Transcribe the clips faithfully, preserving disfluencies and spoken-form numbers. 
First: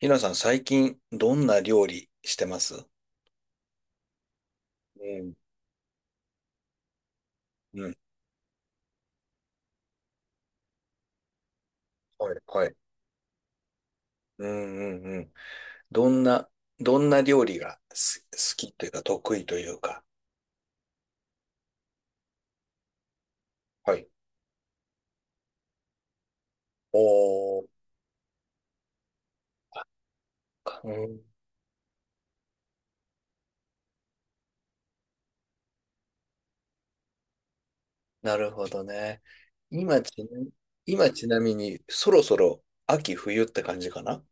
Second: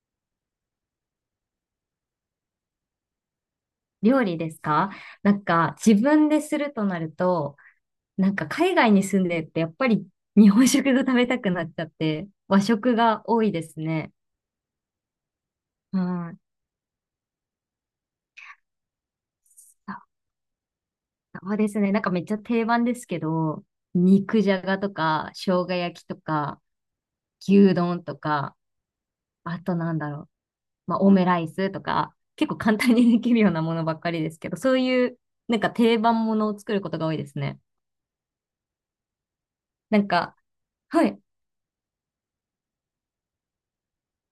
ひなさん、最近、どんな料理してます？料理ですか？うなん。んか自分でするとなると、うん。なんか海外に住んでってやっぱり日本食が食べたくなっちゃってはい、和はい。食が多いですね。うんうんうん。うどんん。な、どんな料理がす好きというか、得意というか。そうですね。なんかめっちゃ定番ですけど、はい。肉じゃがとか生姜焼きとかお牛ー、丼とか、あとなんだろう。うまあオん。ムライスとか、結構簡単にできるようなものばっかりですけど、そういうなんか定番ものを作ることが多いですね。なるほどね。な今んちな、か、は今い。ちなみに、そろそろ秋冬って感じかな？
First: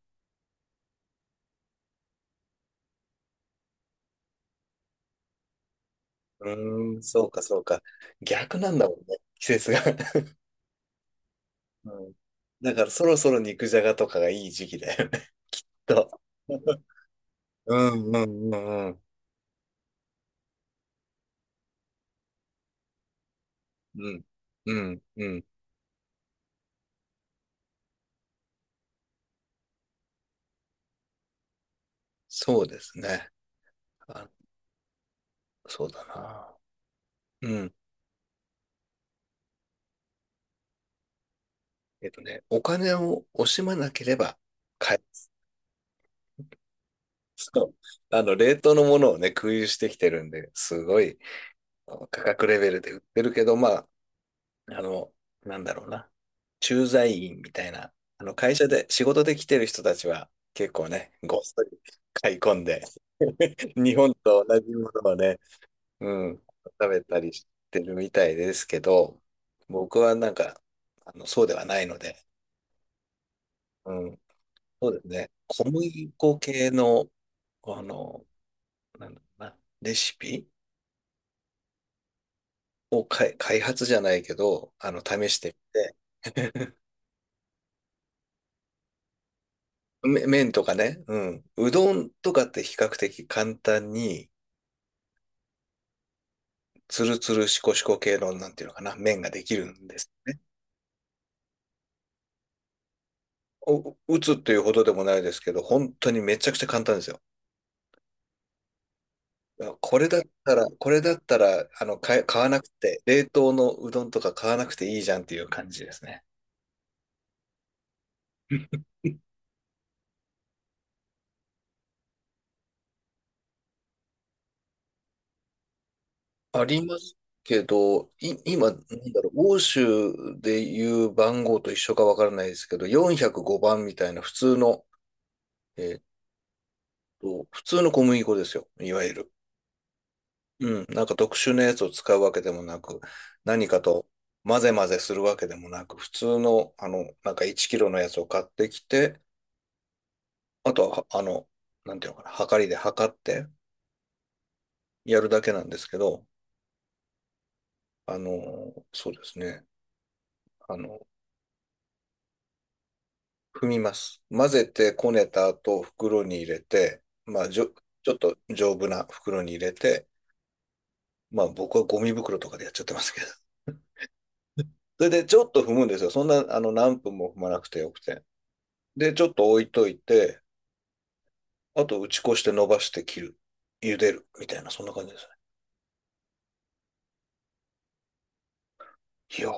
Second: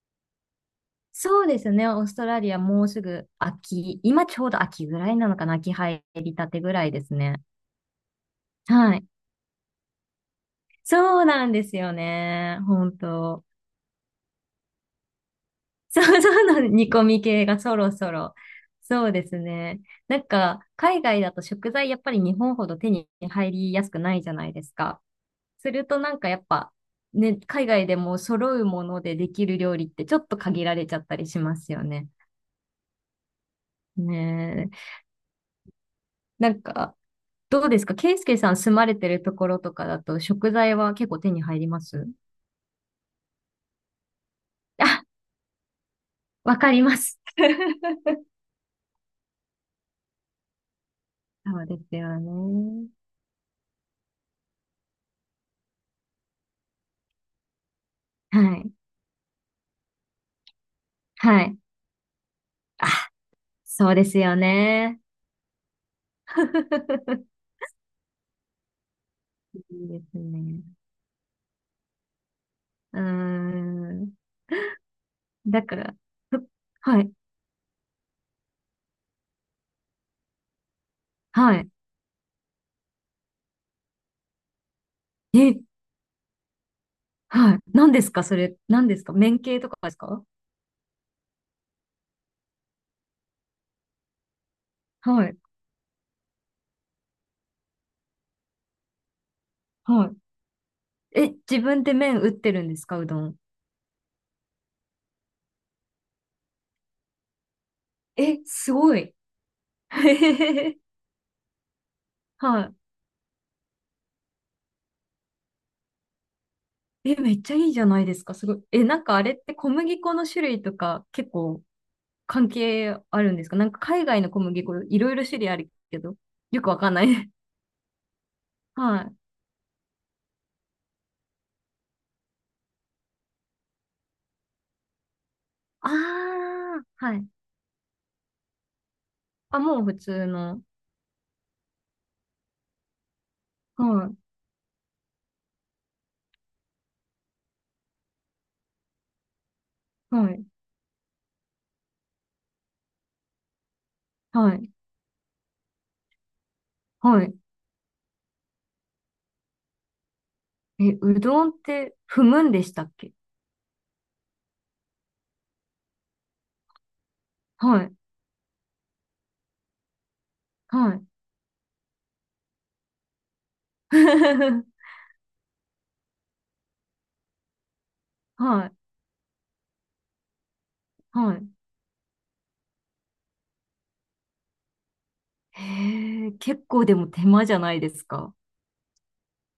そうですね。オーストラリアもうすぐ秋、今ちょうど秋ぐらいなのかな。秋入りたてぐらういーん、ですそうね。か、そうか。逆なんだはもんい。ね、季節が。そうなんですうよん、ね。だから、本そろそろ当。肉じゃがとかがいい時期だよね。そうと。そう、なん煮込み系がうそろんそうろ。んうんうん。そうですね。なんか、海外だと食材やっぱり日本ほど手に入りやすくうないん、じゃないですうか。ん、うん。するとなんかやっぱ、ね、海外でも揃うものでできる料理ってちょっと限られちゃったりしますよね。そうですね。あ、ねえ。そうだなな。んか、うどうん。ですか？ケイスケさん住まれてるところとかだと食材は結構手に入りまえす？っとね、お金を惜しまなければ買えあ、る。わかります。そう。あの、冷凍のものをね、空輸してきてるんで、すごいそうであすのよ価格レベルね。で売ってるけど、まあ、あの、なんだろうな。駐在員みたいな、あの、は会社い。で、仕事で来てる人たちは、結構ね、ごっはい。そり買い込んで、あ、そ日うで本すよと同じもね。のをね、うん、食べたり してるみたいですけど、いい僕ではすなんね。か、あの、そうではないので、うーうん。ん、そうですね。だ小から、麦粉ふ系はの、い。あの、なんだろうな、レシピはい。をかい開発じゃないけど、あの、試してえ、みて、はい。何ですかそれ、何ですか麺系とかですか？め麺とかね、うん、うどんとかって比較的簡単に、はい。つるつるしこしこ系の、なんていうのかな、麺ができるんではすね。い。え、自分で麺打ってるんですか？うどん。お、打つっていうほどでもないですけど、本当にめちゃくちゃ簡単ですよ。え、すごい。あ これだったら、はこれだったら、あの、買え買わなくい。て、冷凍のうどんとか買わなくていいじゃんっていう感じですね。え、めっちゃいいじゃないですか。すごい。え、なんかあれって小麦粉の種類とか結構関係あるんですか？なんか海外の小麦粉いろいろ種類あるけど、よあくわりかんまない。す けど、い、今、なはんい。だろう、欧州でいう番号と一緒かわからないですけど、よんまるごばんみたいな普通の、えあーっあ、はい。と、普通の小麦粉ですよ、いわゆる。あ、もう普通の。うん、なんか特殊なやつを使うわけでもなく、何かとは混ぜ混ぜするわけでもなく、普通の、あの、なんかいちキロのやつを買ってきて、い、はい、あとは、あの、なんていうのかな、はかりで測ってはい、やるだけなんですけど、はい。あの、そうですね。あえ、の、うどんって踏むんでしたっけ？踏みます。混ぜてこねた後、袋に入れて、まあ、じょ、はい、ちょっと丈夫な袋に入れて、はい。まあ、僕はゴミ袋とかでやっちゃってますけど。それで、ちょっと踏むんですよ。そんな、あの、何分も踏まなくてよくて。はい、で、ちょっと置いといて、はい。あと、打ち粉して伸ばして切る。茹でる。みたいな、そんな感じですね。へえ、結構でも手間じゃないですか。いや、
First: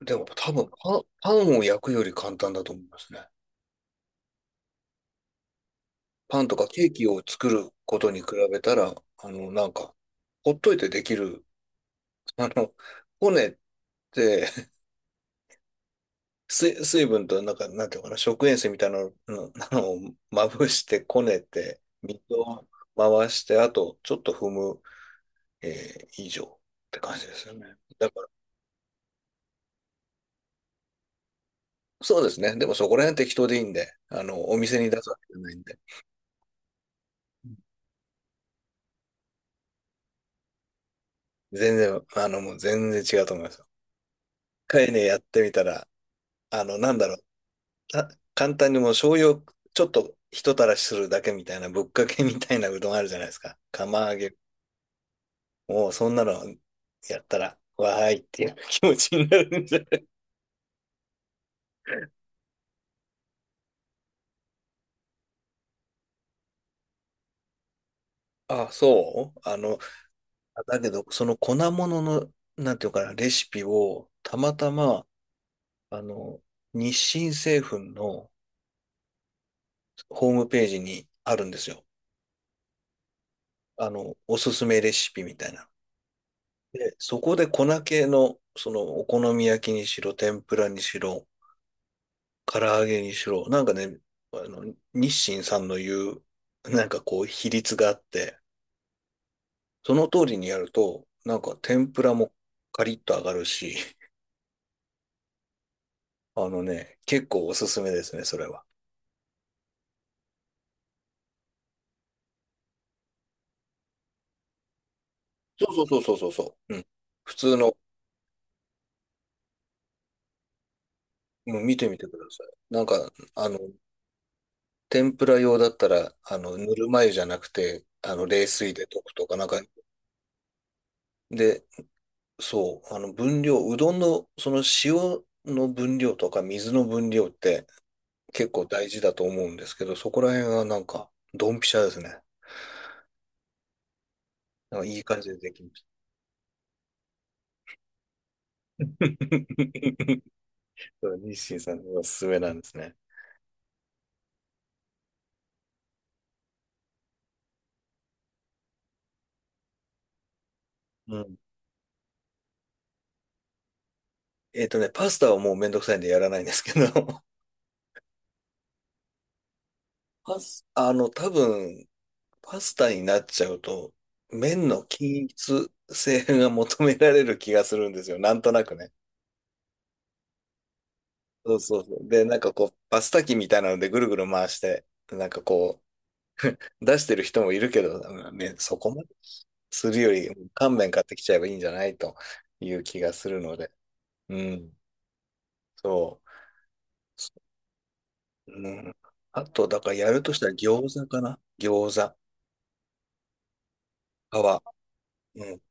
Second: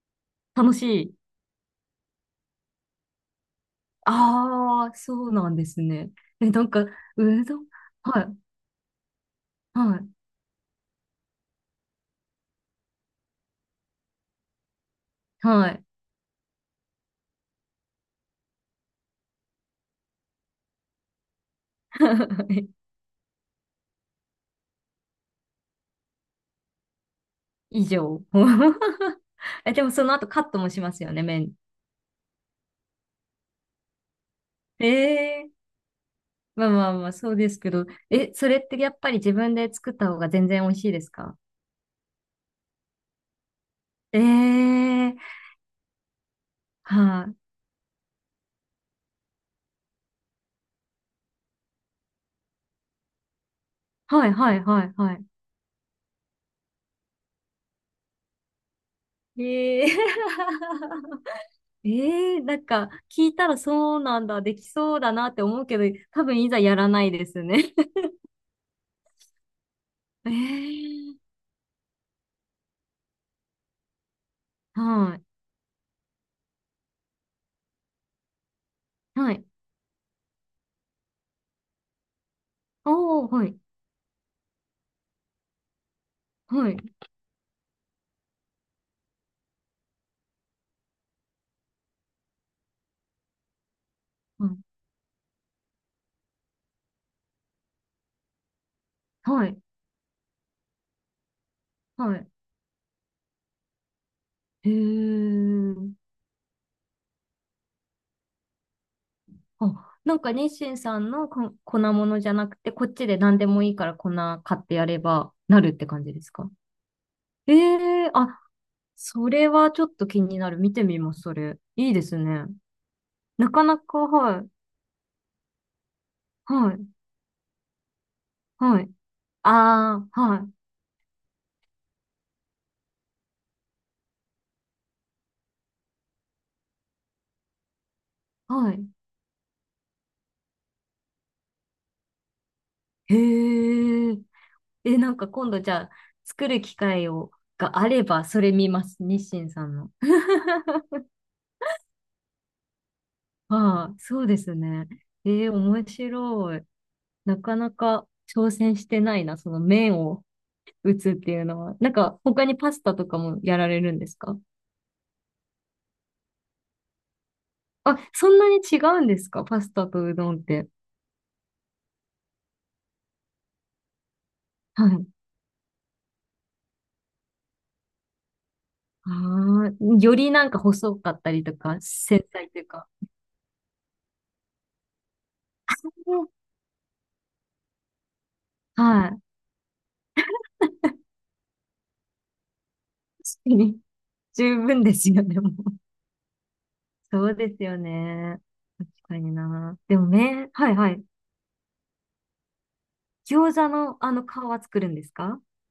でも多分楽パン、しい。パンを焼くより簡単だと思いますね。ああ、そうなんですね。パンえ、となかんか、ケーキをう作どん、ることには比い、べたら、あの、なんはか、い、ほっといてできる、あの、骨って、はい。水、水分と、なんか、なんていうのかな、食塩水みたいなの、のあ のまぶしてこねて、水を 回して、あと、ちょっと踏む、えー以上って感じですよね。以だか上。ら、え、でもその後カットもしますよね、麺。そうですね。でもそこら辺適当でいいんで、あの、お店えに出すわけじゃなえ、いんで、まあまあまあ、そうですけど。え、それってやっぱり自分で作った方が全然美味しいですか？全然、あの、もう全然違うと思いますよ。え一回ね、やえ、ってみたら、あの、なんだろう、はい、た簡単にもう醤油をちょっとひとたらしするだけみたいな、ぶっかけみたいなうどんあるじゃないですか。釜揚はい、げ。はい、はい、はい。もうそんなのやったら、わーいっていう気持ちになるんじゃええ ない？ええ、なんか、聞いたらそうなんだ、できそうだなって思うけど、多分いざやらないですね。あ、そうあの、だけど、そええ、の粉物の、なんていうかな、レシピを、たまたま、はい。あの、日清製粉のはい。ホームページにあるんですよ。おー、はい。あの、おすすめレシピみたいな。はい。で、そこで粉系の、その、お好み焼きにしろ、天ぷらにしろ、唐揚げにしろ、なんかね、あはい。の、日清さんの言う、なんかこう、比率があって、はい。その通りにやると、なんか天ぷらはい。もカリッと揚がるし、へえ。あのね、結構おすすめですね、それは。あ、なんか日清さんのこ粉物じゃなくて、こっちで何でもいいから粉買ってやればなそるっうてそう感じそうでそすうか？そう。うん。普え通の、え、あ、それはちょっと気になる。見てみます、そもれ。う見ていいみでてくすださね。い。なんか、あなの、かなか、はい。天ぷら用だったら、あの、はぬるい。ま湯じゃなくて、あの、冷水はでい。溶くとか、なんか、ああ、はい。で、そう、あの、分量、うどんの、その塩の分量とか水の分量って、結構は大い。事だと思うんですけど、そこら辺はなんか、ドンピシャですね。へえ。なんかいえ、いなん感じかで今で度きじゃました。あ、作る機会を、があれば、それ見ます。日清さんの。そう、日清さんのおすすめなんですね。ああ、そうですね。ええ、面白い。なかなか挑戦してないな、その麺を打つっうてん。いうのは。なんか、他にパスタとかもやられるんですか？えっとね、パスタはもうめんどくさいんでやらないんですけど、あ、そんなに違うんですか？パスタとうどパんっス、て。あの、多分、パスタになっちゃうと、麺のはい。均一性が求められる気がするんですよ。なんとなくね。ああ、よりなんか細かったりそとうか、そうそう。で、繊なん細かといこうう、か。パスタ機みたいなのでぐるぐる回して、なんかこうん、出してる人もいるけど、ね、そこまではい。確するより、乾麺買ってきちゃえばいいんじゃないという気がすかるので。に、う十ん、分ですよ、でも。そそうですよね。う。う確ん、かにあと、な。だからでもやるとしたね、らはいは餃い。子かな、餃子、餃子のあの皮皮。作るんですか？ うん。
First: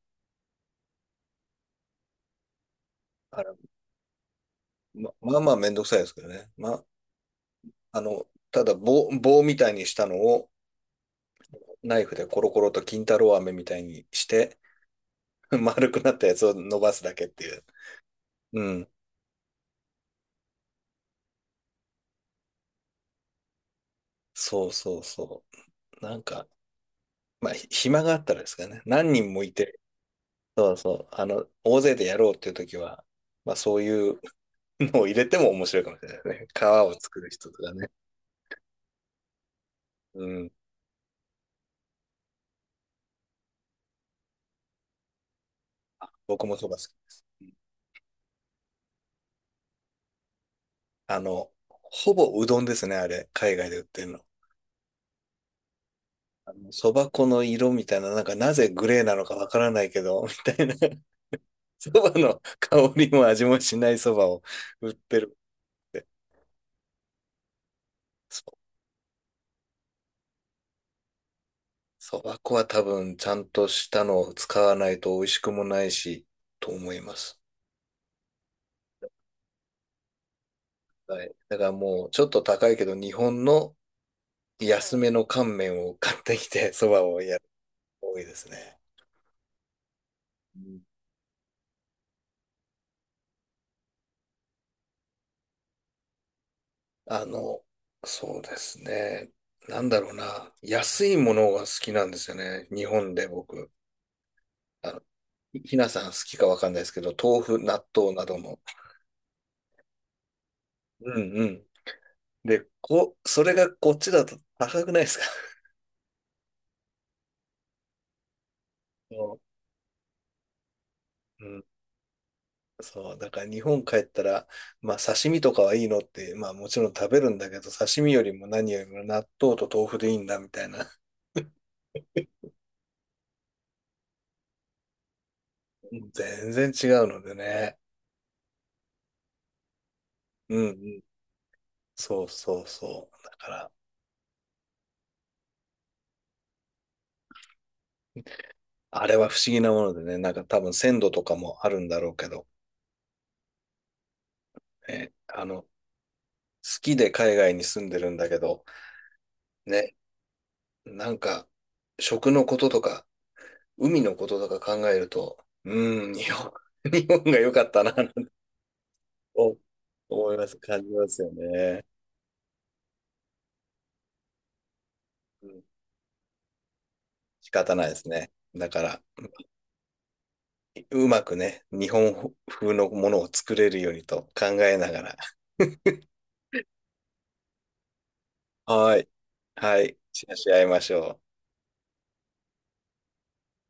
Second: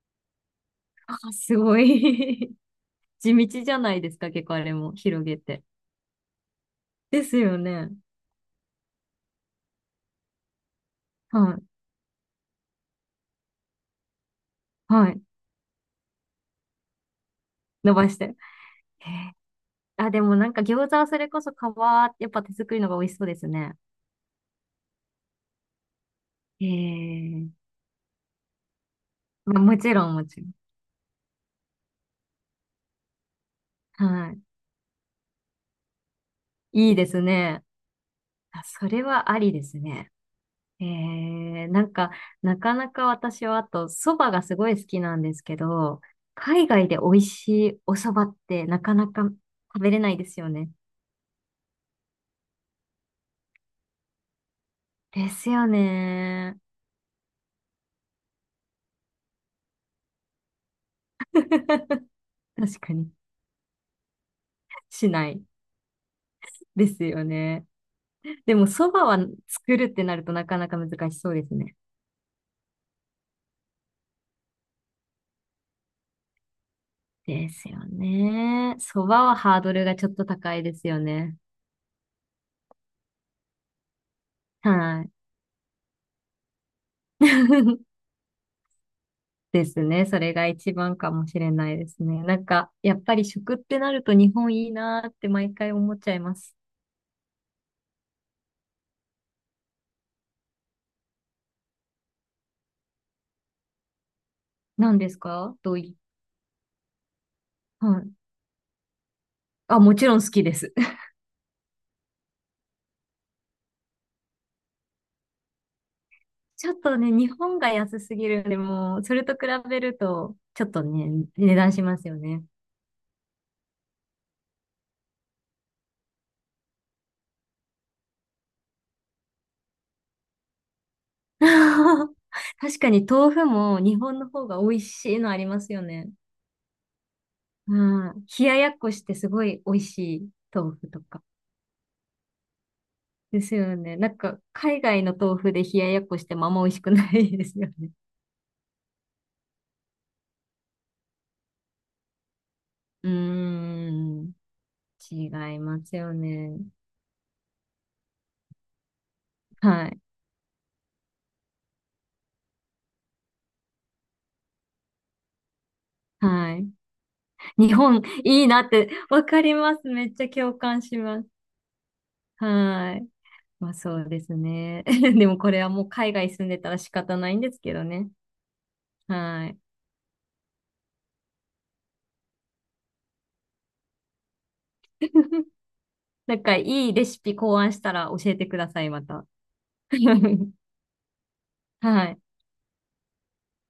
あ、すごい。地あれ、道じゃないですか、結構あれもま、広げまあまあて。めんどくさいですけどね。まあ、ですよね。あの、ただ棒、棒みたいにしたのをはい。ナイフでコロコロと金太郎飴みたいにして、はい。丸くなったやつを伸ばすだけっていう。伸ばして。うん。へえ、あ、でもなんか餃子はそれこそ皮、やっぱ手作りのが美味しそうですね。そうそうそう。なんか、えまあ、ひえ、暇があったらですかね。何人もいまあ、もて、ちろん、もちろん。そうそう。あの、大勢でやろうっていう時は、まあそういうはい。のを入れても面白いかもしれないですね。皮をいいで作する人とね。かね。あ、それはありですね。うん。ええ、なんか、なかなか私はあと、蕎麦がすごい好きなんですけど、僕もそ海ば好外で美き。味しいお蕎麦ってなかなか食べれないですよね。あの、ほぼうどんですね、あれ。海外で売ってるの。ですよあね。の、そば粉の色みたいな、なんかなぜグレーなのかわからないけど、みたいな。そばの 確香かりに。も味もしないそばを売っしなているって。ですよね。そでう。も、そばは作るってなるとなかなか難しそうですね。そば粉は多分ちゃんとしたのを使わないと美味しくもないし、と思います。ですよね。そばはハードルがちょっと高いですよはい。ね。だからもうちょっと高いけど、日本の安はめい。の乾麺を買ってきて、そばをやる 多いですね。ですね。それがう一ん番かもしれないですね。なんか、やっぱり食ってなると日本いいなーって毎回思っちゃいます。あの、そうですね。なんだろうな。安いものが好きなんですよね。日本で僕。あ何の、ですか？ひどひうない、さん好きかわかんないですけど、豆腐、納はい。豆などの。あ、もちろん好きです。うんうん。で、こ、それがこっちだと高くないですか？ ちょっとね、日本が安すぎるんで、もう、それとそ比べると、ちょっとね、うう値ん。段しますよね。そう。だから日本帰ったら、まあ刺身とかはいいのって、まあもちろん食べるんだけど、刺身よりも何よりも納豆と豆腐でいいんだみたいな、 確かに豆腐も日本の方が美味しいのありますよね。全然違うのでね。うん。冷ややっこしてすごい美味しいうんう豆腐とん。か。そうそうそう。だでかすら、よね。なんか、海外の豆腐で冷ややっこしてもあんま美味しくないですよね。あれは不思議なものでね、なんか多分鮮度とかもあるんだろうけど、うーん。え、違あいの、好ますよね。きで海外に住んでるんだけど、はね、い。なんか、食のこととか、海のこととか考えると、うん、日本、はい。日本が良かっ日たな、本なんていいなって、わかりおます。めっちゃ思いま共す、感感じしますます。よね。はい。まあそうですね。でもうこれん、はもう海外住んでたら仕方ないんで仕すけ方どないですね。ね。だから、はい。うまくね、日本風のものを作れるようにと考えながら、なんかいいレシピ考案したら教えてください、はまい。た。はい。シェアし 合いましょう。はい。